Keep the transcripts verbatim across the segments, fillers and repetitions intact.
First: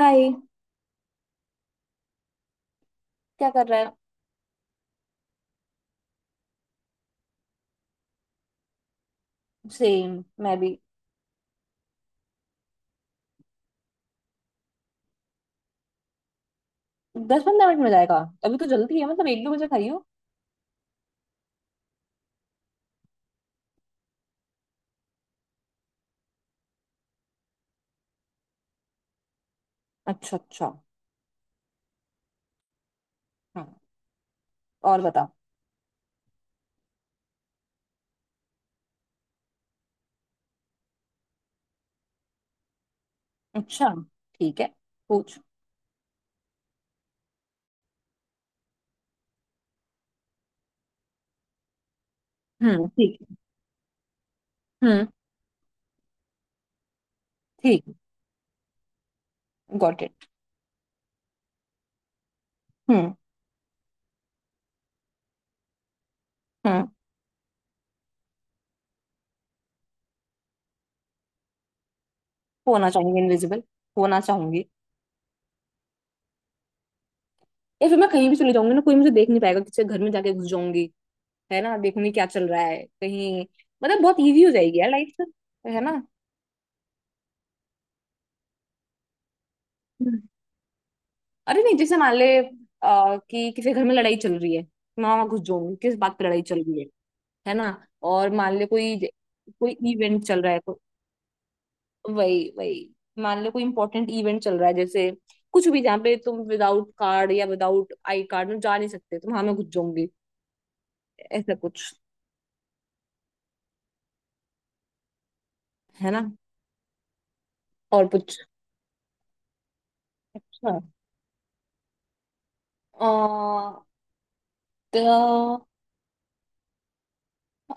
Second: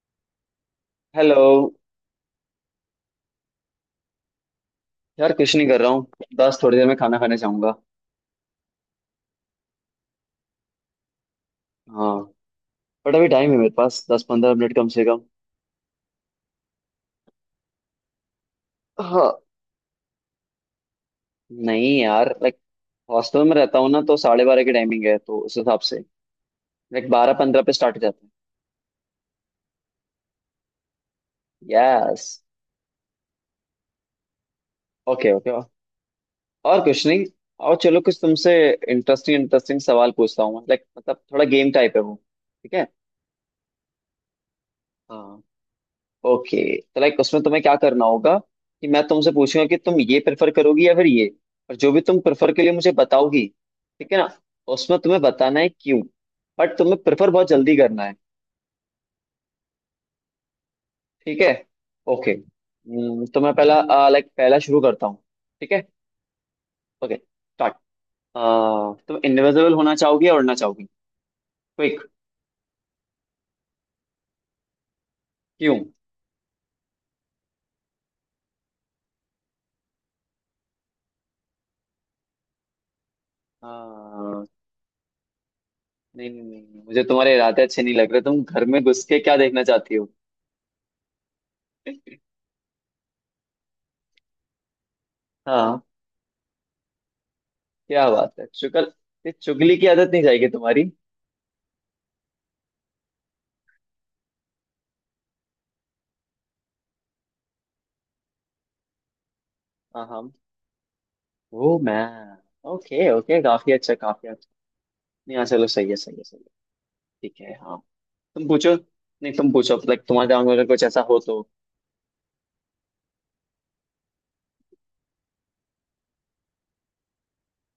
हाय। Hello. क्या कर रहा है? यार कुछ नहीं कर रहा हूँ। बस थोड़ी देर में खाना खाने जाऊंगा। सेम। मैं भी। हाँ। बट अभी टाइम है मेरे पास दस पंद्रह मिनट कम से कम। दस पंद्रह मिनट में जाएगा? अभी तो जल्दी है, मतलब हाँ। एक दो बजे खाई हो। नहीं यार, लाइक हॉस्टल में रहता हूँ ना, तो साढ़े बारह की टाइमिंग है, तो उस हिसाब से लाइक बारह पंद्रह पे स्टार्ट हो जाते हैं। अच्छा, अच्छा। यस। हाँ। और बता। Okay okay. और कुछ नहीं। और चलो कुछ तुमसे इंटरेस्टिंग इंटरेस्टिंग सवाल पूछता हूँ, लाइक मतलब थोड़ा गेम टाइप है वो। ठीक है? अच्छा। ठीक है। पूछ। हाँ। ओके, तो लाइक उसमें तुम्हें क्या करना होगा कि मैं तुमसे पूछूंगा कि तुम ये प्रेफर करोगी या फिर ये। और जो भी तुम प्रेफर के लिए हम्म, मुझे ठीक बताओगी। ठीक है ना। है। हम्म। उसमें तुम्हें बताना है क्यों। बट तुम्हें प्रेफर बहुत जल्दी ठीक। करना है। Got it. ठीक है। ओके। हम्म, हम्म, तो मैं पहला, लाइक पहला शुरू करता हूँ। ठीक है। हम्म। Okay start. तुम इनविजिबल होना चाहोगी या उड़ना चाहोगी? क्विक। होना चाहूंगी इनविजिबल। होना चाहूंगी। क्यों? या फिर मैं कहीं भी चली जाऊंगी ना, कोई मुझे देख नहीं पाएगा, किसी के घर में जाके घुस जाऊंगी। है ना? देखूंगी क्या चल रहा है कहीं। मतलब बहुत इजी अह, हो जाएगी यार लाइफ। है ना? नहीं नहीं नहीं नहीं, मुझे तुम्हारे इरादे अच्छे नहीं लग रहे। तुम घर में घुस के क्या देखना चाहती हो? अरे नहीं, जैसे मान ले आ, कि किसी घर में लड़ाई चल रही है। मामा घुस जाऊंगी, हाँ। किस बात पे लड़ाई चल रही है। है ना? क्या और बात है मान ले शुक्र। कोई ये कोई चुगली की आदत नहीं इवेंट चल जाएगी रहा है तो। तुम्हारी। वही, वही। मान ले कोई इंपॉर्टेंट इवेंट चल रहा है, जैसे कुछ भी जहाँ पे तुम विदाउट कार्ड या विदाउट आई कार्ड में जा नहीं सकते, तो वहां मैं घुस जाऊंगी। हाँ हाँ। ऐसा वो कुछ। मैं। ओके ओके, काफी अच्छा काफी अच्छा। नहीं, हाँ चलो, सही है है सही है ना? सही है। ठीक है। हाँ। और कुछ? तुम पूछो, नहीं तुम पूछो, लाइक तुम्हारे दिमाग में अगर अच्छा। कुछ ऐसा हो तो। अ, तो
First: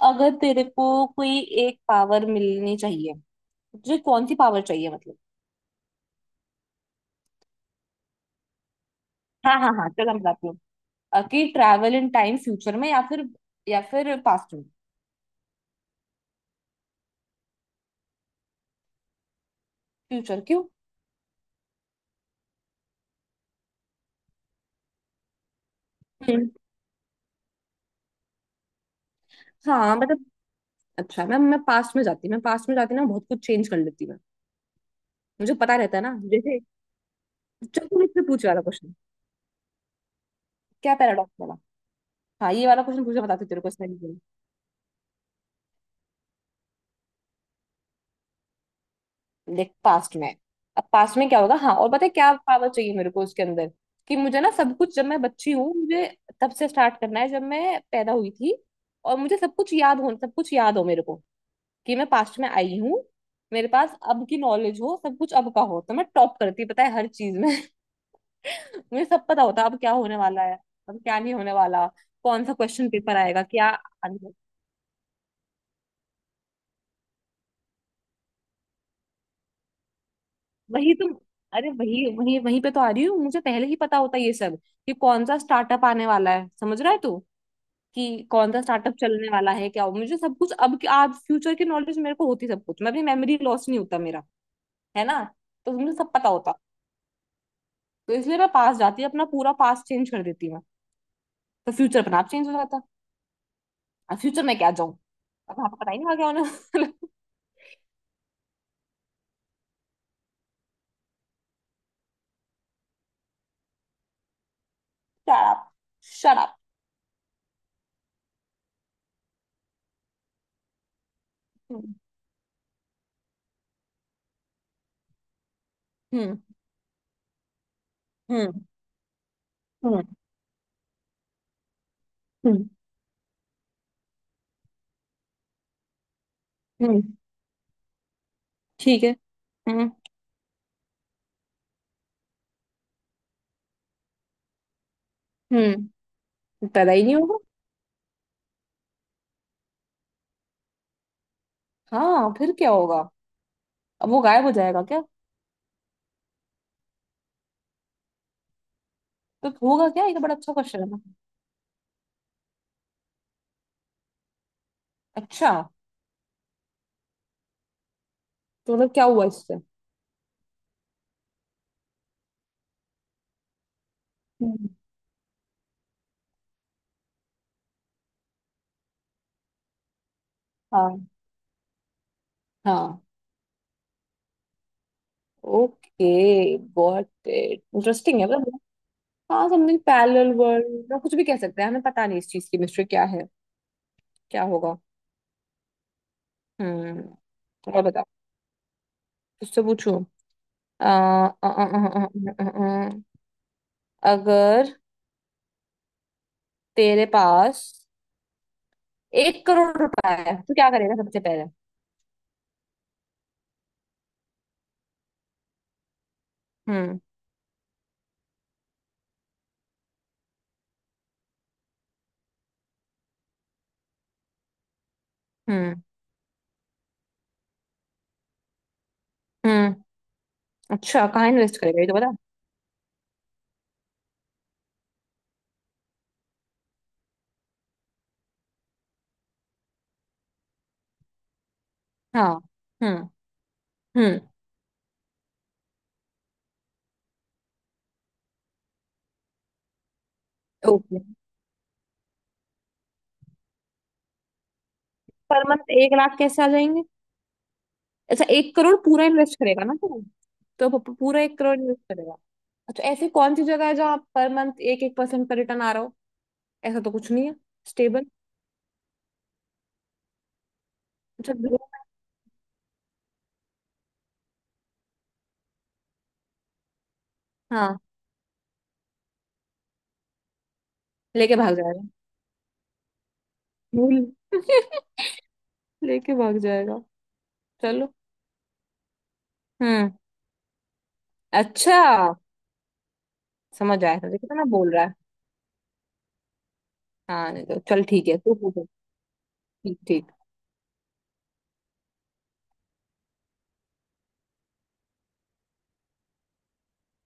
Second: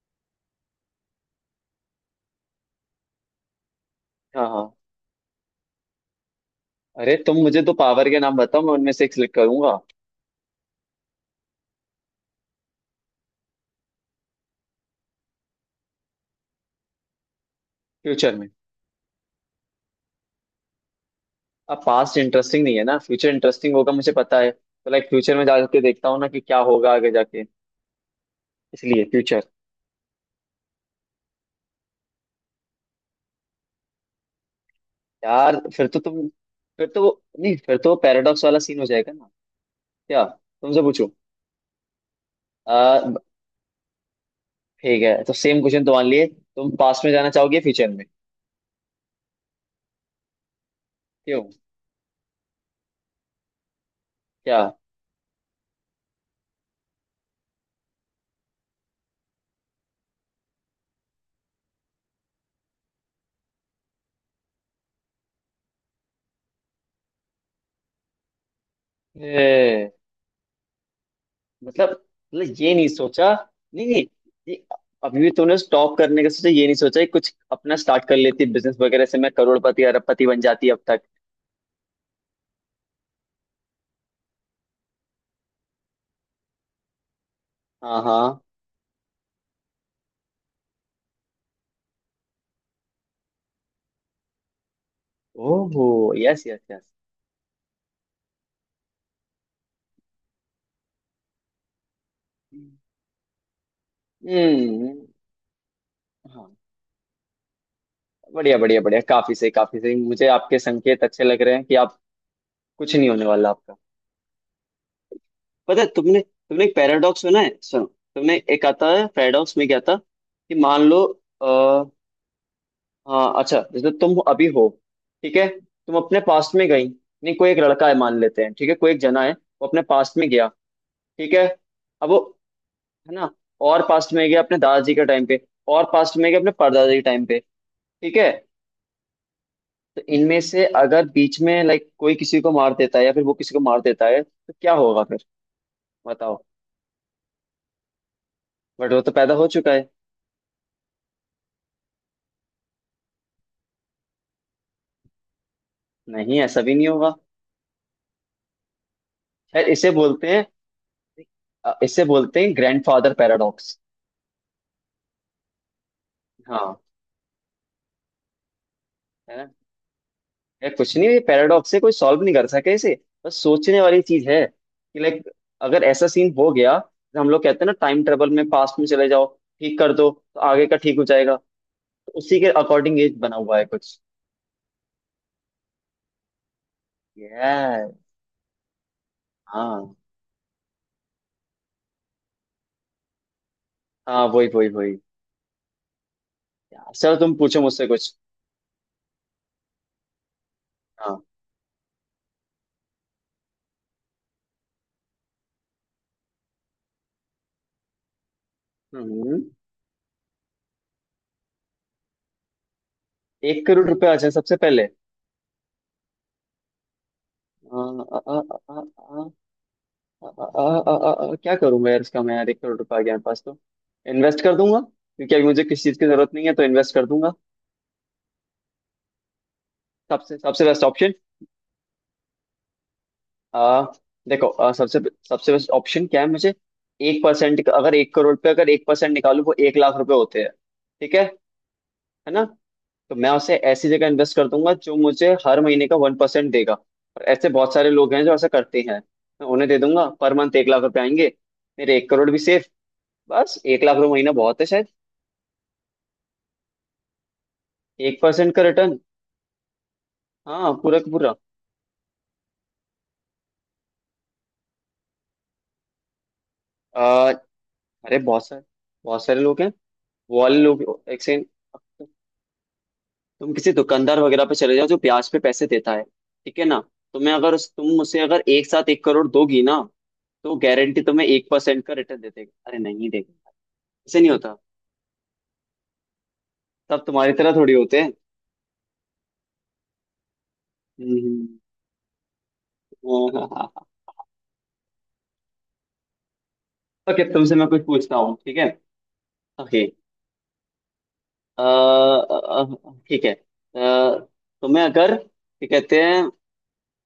अगर तेरे को कोई एक पावर मिलनी चाहिए, तुझे कौन सी हाँ पावर हाँ। चाहिए मतलब। अरे तुम मुझे तो पावर के नाम बताओ, मैं उनमें से एक सिलेक्ट हाँ, हाँ, करूंगा। हाँ, चलो मैं बताती हूँ। अ, कि ट्रैवल इन टाइम, फ्यूचर में या फिर या फिर पास्ट में। फ्यूचर में। फ्यूचर क्यों? अब पास्ट इंटरेस्टिंग नहीं है ना, फ्यूचर इंटरेस्टिंग होगा मुझे पता है, तो लाइक फ्यूचर में जाके देखता हूँ ना कि हम्म, क्या होगा आगे जाके। इसलिए फ्यूचर। हाँ, मतलब। अच्छा मैं मैं पास्ट में जाती, मैं पास्ट में जाती ना बहुत कुछ चेंज कर लेती मैं। मुझे यार पता फिर रहता तो है ना तुम, जैसे। फिर तो वो नहीं, फिर चल, तो वो तू मुझसे पैराडॉक्स पूछ वाला वाला सीन हो क्वेश्चन। जाएगा ना। क्या? तुमसे क्या पूछो। पैराडॉक्स वाला? हाँ, ये वाला क्वेश्चन आ, पूछा, बताती हूँ तेरे को इसमें भी। ठीक है, तो सेम क्वेश्चन तो मान लिए। तुम पास्ट में जाना चाहोगे फ्यूचर में? देख, पास्ट में। अब पास्ट में क्या क्यों? होगा, हाँ, और पता है क्या पावर चाहिए मेरे को उसके अंदर। कि मुझे ना क्या? सब कुछ, जब मैं बच्ची हूँ मुझे तब से स्टार्ट करना है, जब मैं पैदा हुई थी। और मुझे सब कुछ याद हो, सब कुछ याद हो मेरे को। कि मैं पास्ट में आई हूँ। मेरे पास अब की नॉलेज हो, सब कुछ अब का हो, तो मैं टॉप करती पता है हर चीज में। मुझे सब पता होता अब क्या ए, होने वाला है, अब क्या नहीं होने वाला। मतलब। कौन सा मतलब ये नहीं क्वेश्चन पेपर सोचा। आएगा, क्या। नहीं नहीं। आने- ये अभी भी तूने स्टॉप करने का सोचा, ये नहीं सोचा कि कुछ अपना स्टार्ट कर लेती बिजनेस वगैरह से, मैं करोड़पति अरबपति बन जाती अब वही तक। तो। अरे वही, वही, वहीं पे तो आ रही हूँ, मुझे पहले ही पता होता ये सब। कि कौन सा स्टार्टअप आने वाला है, समझ रहा है तू। हाँ कि हाँ। कौन सा स्टार्टअप चलने वाला है, क्या हो, मुझे सब कुछ अब आज फ्यूचर की नॉलेज मेरे को होती, सब कुछ, मैं अपनी मेमोरी लॉस नहीं होता मेरा। है ना? तो ओहो। मुझे सब पता यस होता। Yes yes. तो इसलिए मैं पास जाती, अपना पूरा पास चेंज कर देती। तो फ्यूचर अपना आप चेंज हो जाता। अब फ्यूचर में क्या जाऊं। हम्म। अब वहां पर पता ही नहीं लगा उन्हें। हाँ। शट बढ़िया बढ़िया बढ़िया, काफी सही काफी सही, मुझे आपके संकेत अच्छे लग रहे हैं कि आप। कुछ नहीं होने वाला आपका। अप, पता है, तुमने शट अप। तुमने एक पैराडॉक्स सुना है? सुनो। तुमने, एक आता है पैराडॉक्स, में क्या था कि मान लो, आ, हाँ अच्छा, जैसे तुम अभी हो। ठीक है। तुम अपने हम्म, पास्ट में गई। नहीं, कोई एक लड़का है मान लेते हैं, हम्म, ठीक है, कोई एक जना है। वो अपने हम्म, पास्ट में गया। ठीक है। अब वो, हम्म, है ना, और पास्ट में गया अपने दादाजी के टाइम पे। और पास्ट में गया अपने परदादा हम्म। के टाइम पे। ठीक है। ठीक है। हम्म, तो इनमें से अगर बीच में लाइक कोई किसी को मार देता है, या फिर वो किसी को मार देता है, तो क्या होगा फिर? हम्म। बताओ। पैदा ही नहीं होगा। बट वो तो पैदा हो चुका है। हाँ फिर क्या होगा। अब वो गायब हो जाएगा क्या? नहीं, ऐसा भी नहीं होगा। तो शायद होगा इसे क्या, ये तो बोलते बड़ा हैं, अच्छा क्वेश्चन है ना। अ, इसे बोलते हैं ग्रैंडफादर पैराडॉक्स। अच्छा। हाँ। तो मतलब क्या हुआ है ना। इससे? यार कुछ नहीं, ये पैराडॉक्स है, कोई सॉल्व नहीं कर सके इसे। बस सोचने वाली चीज है हम्म, कि लाइक, अगर ऐसा सीन हो गया, तो हम लोग कहते हैं ना टाइम ट्रेवल में पास्ट में चले जाओ। ठीक कर दो तो आगे का ठीक हाँ, हो जाएगा। तो उसी के अकॉर्डिंग हाँ, ये बना हुआ है कुछ। ओके, गॉट इट, ये इंटरेस्टिंग है मतलब। हाँ, समथिंग हाँ पैरेलल वर्ल्ड, कुछ भी कह सकते हैं, हमें पता नहीं इस चीज की मिस्ट्री क्या है। हाँ, क्या वही वही होगा। वही। यार, चलो तुम हम्म। पूछो और मुझसे बताओ। कुछ। उससे पूछू। आ, आ, हाँ। आ, आ, आ, आ, आ, आ, आ, अगर तेरे पास हम्म एक करोड़ रुपए है तो क्या करेगा सबसे पहले। एक करोड़ रुपए आ जाए सबसे पहले। हम्म, आ, आ, आ, आ, आ, अ, अ, अ, अ, अ, क्या करूं मैं यार इसका, मैं यार, एक करोड़ रुपया आ गया मेरे पास तो इन्वेस्ट कर दूंगा, क्योंकि अभी मुझे हम्म, किसी चीज की जरूरत नहीं है, तो इन्वेस्ट कर दूंगा। हम्म। सबसे सबसे बेस्ट अच्छा, ऑप्शन। कहाँ इन्वेस्ट करेगा ये तो बता। आ देखो, अ, सबसे सबसे बेस्ट ऑप्शन क्या है मुझे। एक परसेंट, अगर एक करोड़ पे अगर एक परसेंट निकालू, वो एक लाख रुपए होते हैं। ठीक है। है हाँ। ना। हम्म, तो मैं उसे ऐसी जगह हम्म। इन्वेस्ट कर दूंगा जो मुझे हर महीने का वन परसेंट देगा, और ऐसे बहुत सारे लोग हैं जो ऐसा करते हैं। मैं उन्हें दे दूंगा, पर मंथ एक लाख ओके। रुपए आएंगे। मेरे एक करोड़ भी सेफ। बस एक लाख रुपए महीना बहुत है। पर मंथ एक लाख कैसे आ जाएंगे? एक अच्छा, परसेंट एक का करोड़ रिटर्न। पूरा इन्वेस्ट करेगा ना तू? तो हाँ, प- पूरा का पूरा पूरा। एक करोड़ इन्वेस्ट करेगा। अच्छा, ऐसी कौन सी जगह है जहाँ पर मंथ एक एक परसेंट का रिटर्न आ रहा हो। ऐसा तो कुछ नहीं आ, है। स्टेबल। अरे बहुत सारे, बहुत सारे लोग हैं। वो वाले लोग। एक अच्छा, सेकंड। ग्रोथ। तुम किसी दुकानदार वगैरह पे चले जाओ जो ब्याज पे पैसे देता है, ठीक है ना। तुम्हें अगर उस- हाँ। तुम उसे अगर एक साथ एक करोड़ दोगी ना, तो गारंटी तुम्हें लेके एक भाग जाएगा। परसेंट का रिटर्न दे देगा। अरे नहीं देगा। भूल। ऐसे नहीं होता। लेके भाग जाएगा। तब तुम्हारी तरह थोड़ी चलो। होते हैं। हम्म। हम्म, अच्छा। हाँ, हाँ, समझ हाँ। आया था कितना बोल रहा है। ओके, हाँ नहीं तुमसे तो, मैं चल कुछ ठीक पूछता है, तू हूँ, ठीक है। पूछ। ठीक, ओके। ठीक। अ, अ, अ, ठीक है, अ, तुम्हें अगर, क्या कहते हैं,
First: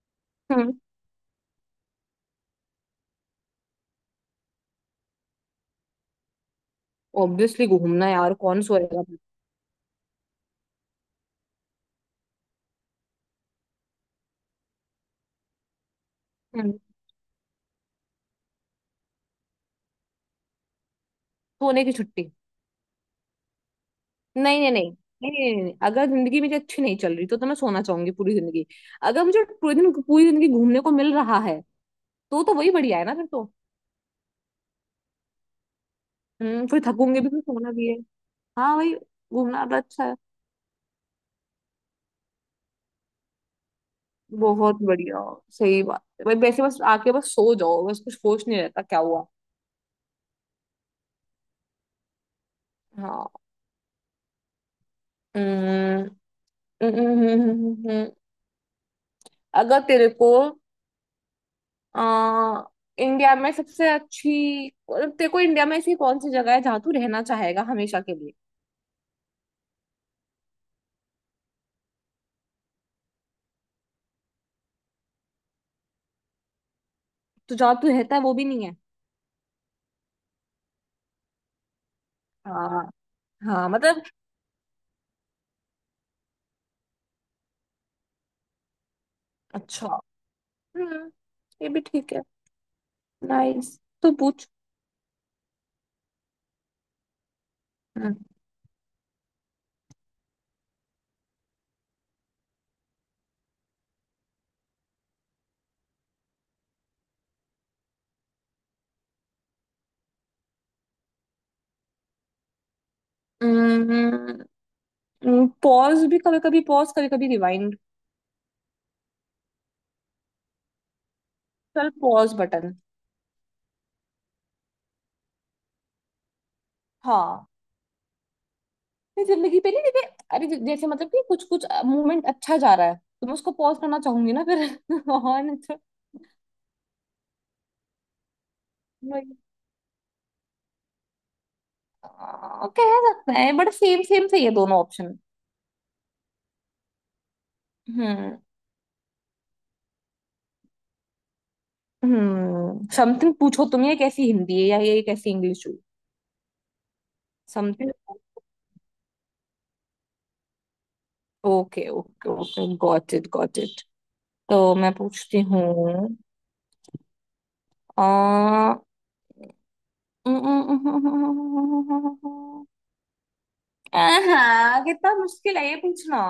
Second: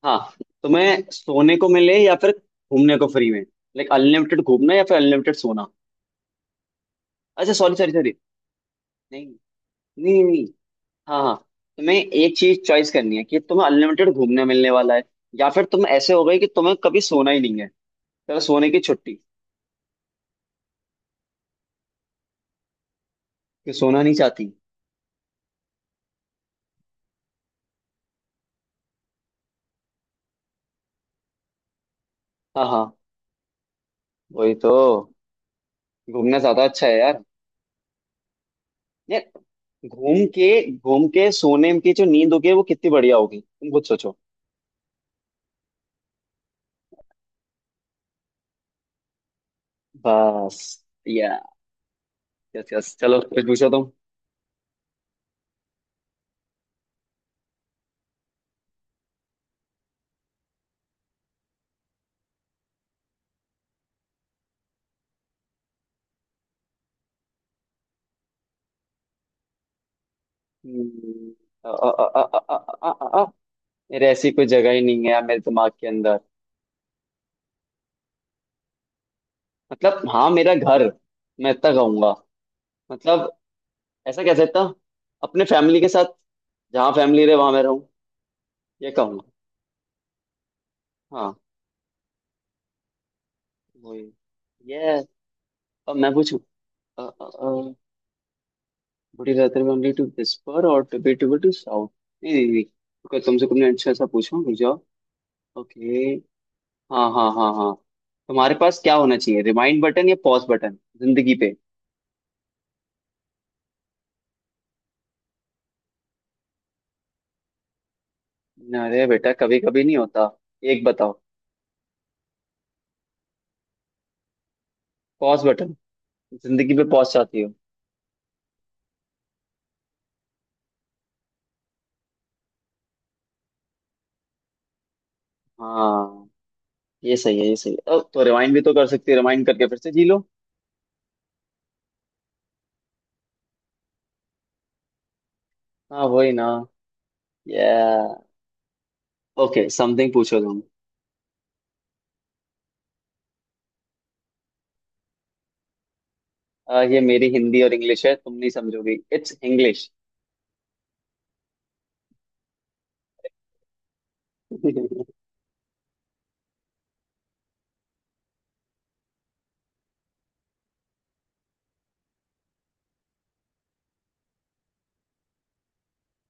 हाँ, हम्म। तुम्हें सोने को मिले या फिर घूमने को फ्री में, लाइक अनलिमिटेड घूमना या फिर अनलिमिटेड सोना। अच्छा ऑब्वियसली सॉरी सॉरी घूमना, सॉरी। यार कौन सोएगा। नहीं नहीं नहीं, हाँ हाँ, तुम्हें एक चीज चॉइस करनी है, कि तुम्हें अनलिमिटेड घूमने मिलने वाला है, या फिर तुम ऐसे हो गए कि हम्म। तुम्हें कभी सोना ही नहीं है। चलो सोने की छुट्टी। सोने की छुट्टी। कि सोना नहीं चाहती। नहीं, नहीं, नहीं। नहीं, नहीं, नहीं, नहीं। अगर जिंदगी मेरी अच्छी नहीं चल रही तो तो मैं सोना चाहूंगी पूरी जिंदगी। अगर मुझे पूरी दिन पूरी जिंदगी घूमने को मिल रहा है तो तो हाँ वही बढ़िया हाँ, है ना फिर तो। वही तो, घूमना ज्यादा हम्म, फिर अच्छा है थकूंगी यार। भी, फिर सोना भी है। हाँ भाई। घूमना तो यार, अच्छा है। घूम के घूम के सोने की जो नींद होगी वो कितनी बढ़िया होगी, तुम खुद सोचो। बहुत बढ़िया। सही बात है भाई, वैसे बस आके बस सो जाओ, बस कुछ होश नहीं रहता क्या हुआ। बस, या, यस यस, चलो फिर पूछो तुम। हाँ। हम्म, हम्म, हम्म, हम्म, हम्म। अगर तेरे को आ, इंडिया में सबसे अच्छी, मतलब तेरे को इंडिया में ऐसी कौन सी जगह है जहाँ तू रहना चाहेगा हमेशा के लिए। हम्म, अ, अ, अ, अ, अ, अ, अ, अ, अ, मेरे ऐसी कोई जगह ही नहीं है यार मेरे दिमाग के अंदर। तो जहाँ तू रहता है वो भी नहीं है? मतलब हाँ, मेरा घर, मैं इतना कहूंगा, हाँ, मतलब हाँ, मतलब। ऐसा कह सकता हूँ, अपने फैमिली के साथ, जहाँ फैमिली रहे वहां मैं रहूँ। ये कहूंगा। अच्छा। हम्म। हाँ ये भी ठीक है। नाइस, वही। तो पूछ। ये, अब मैं पूछूं। Hmm. Would you rather only to whisper और to be to to sound. नहीं नहीं नहीं, रुको, तुमसे कुछ अच्छा ऐसा पूछूं, रुक जाओ। ओके। हाँ हाँ हाँ हाँ। तुम्हारे पास क्या होना चाहिए, रिमाइंड बटन या पॉज बटन जिंदगी पे? पॉज भी, कभी कभी पॉज, कभी कभी रिवाइंड। अरे बेटा, कभी कभी नहीं होता। एक बताओ। चल, पॉज बटन। Pause button? जिंदगी में पॉज चाहती हाँ। हो। ये जिंदगी पे नहीं देखे। अरे जै- जैसे मतलब कि कुछ कुछ मूवमेंट अच्छा जा रहा है तो मैं उसको पॉज करना चाहूंगी ना फिर। और नहीं तो। हाँ, ये सही है ये सही है। ओ, तो रिवाइंड भी तो कर सकती है, वही- रिवाइंड करके फिर से जी लो। आ, कह सकते हैं, बट सेम सेम से ये दोनों ऑप्शन। हाँ वही ना, या, हम्म। ओके। समथिंग पूछो तुम। हम्म, समथिंग पूछो तुम, ये कैसी हिंदी है या ये कैसी इंग्लिश हुई। अ, ये मेरी हिंदी और समथिंग। इंग्लिश है, तुम नहीं समझोगी, it's English. Okay, okay, okay, got it, got it. तो मैं पूछती हूँ। आ हाँ, कितना मुश्किल है ये पूछना।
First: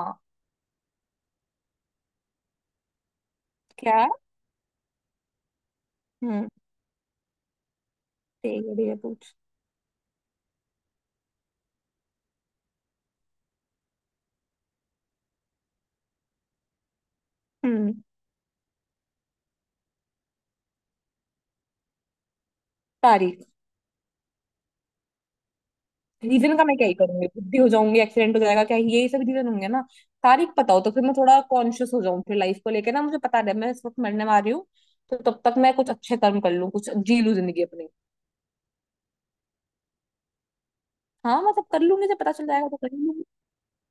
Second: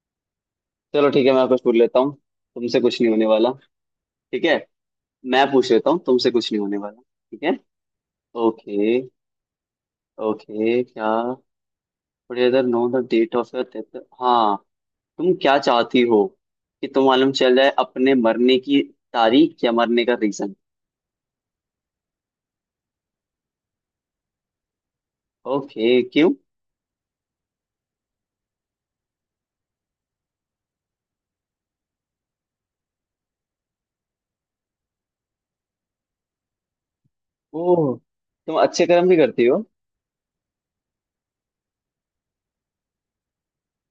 चलो ठीक है, मैं कुछ पूछ लेता हूँ, तुमसे कुछ नहीं होने वाला। क्या? ठीक है, मैं पूछ लेता हूँ, तुमसे हम्म। कुछ नहीं होने वाला। ठीक है। ठीक है, ठीक है, ओके। पूछ। ओके, क्या, इधर, know the date of your death, हाँ, तुम क्या चाहती हो कि तुम, मालूम चल जाए हम्म। अपने मरने की तारीख, या मरने का रीजन? तारीख। ओके। क्यों? रीजन का मैं क्या ही करूंगी, बुद्धि हो जाऊंगी, एक्सीडेंट हो जाएगा, क्या यही सब रीजन होंगे ना। तारीख पता हो तो फिर मैं थोड़ा कॉन्शियस हो जाऊं फिर लाइफ को लेके ना, मुझे पता है मैं इस वक्त मरने वाली हूँ। तो तब तक मैं कुछ अच्छे कर्म कर लूं, कुछ जी लूं जिंदगी ओ, अपनी। तुम अच्छे कर्म भी करती हो? हाँ मतलब कर लूंगी, जब पता चल जाएगा तो कर लूंगी।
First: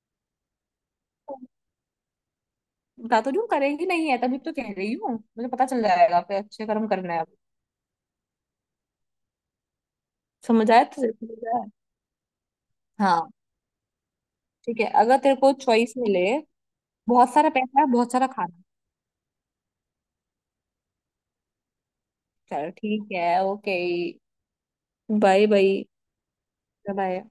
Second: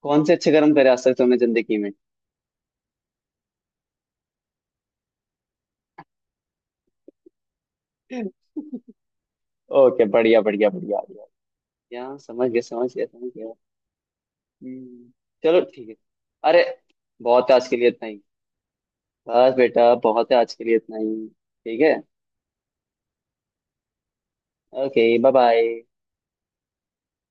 कौन से अच्छे कर्म करे आज तक तुमने जिंदगी में? बता तो रही हूँ करेंगी, नहीं है तभी तो कह रही हूँ, मुझे पता चल जाएगा फिर अच्छे कर्म करना है अब। ओके, बढ़िया बढ़िया समझ आया बढ़िया तुझे, बढ़िया। समझ आया? क्या, समझ गया समझ गया हाँ। समझ गया। ठीक है, हम्म, अगर तेरे को चलो ठीक चॉइस है। मिले, अरे बहुत सारा बहुत है आज के पैसा, लिए इतना बहुत ही। सारा खाना। बस बेटा, बहुत है आज के लिए इतना ही। ठीक है। चल ठीक है, okay, okay bye bye bye. Bye. Bye.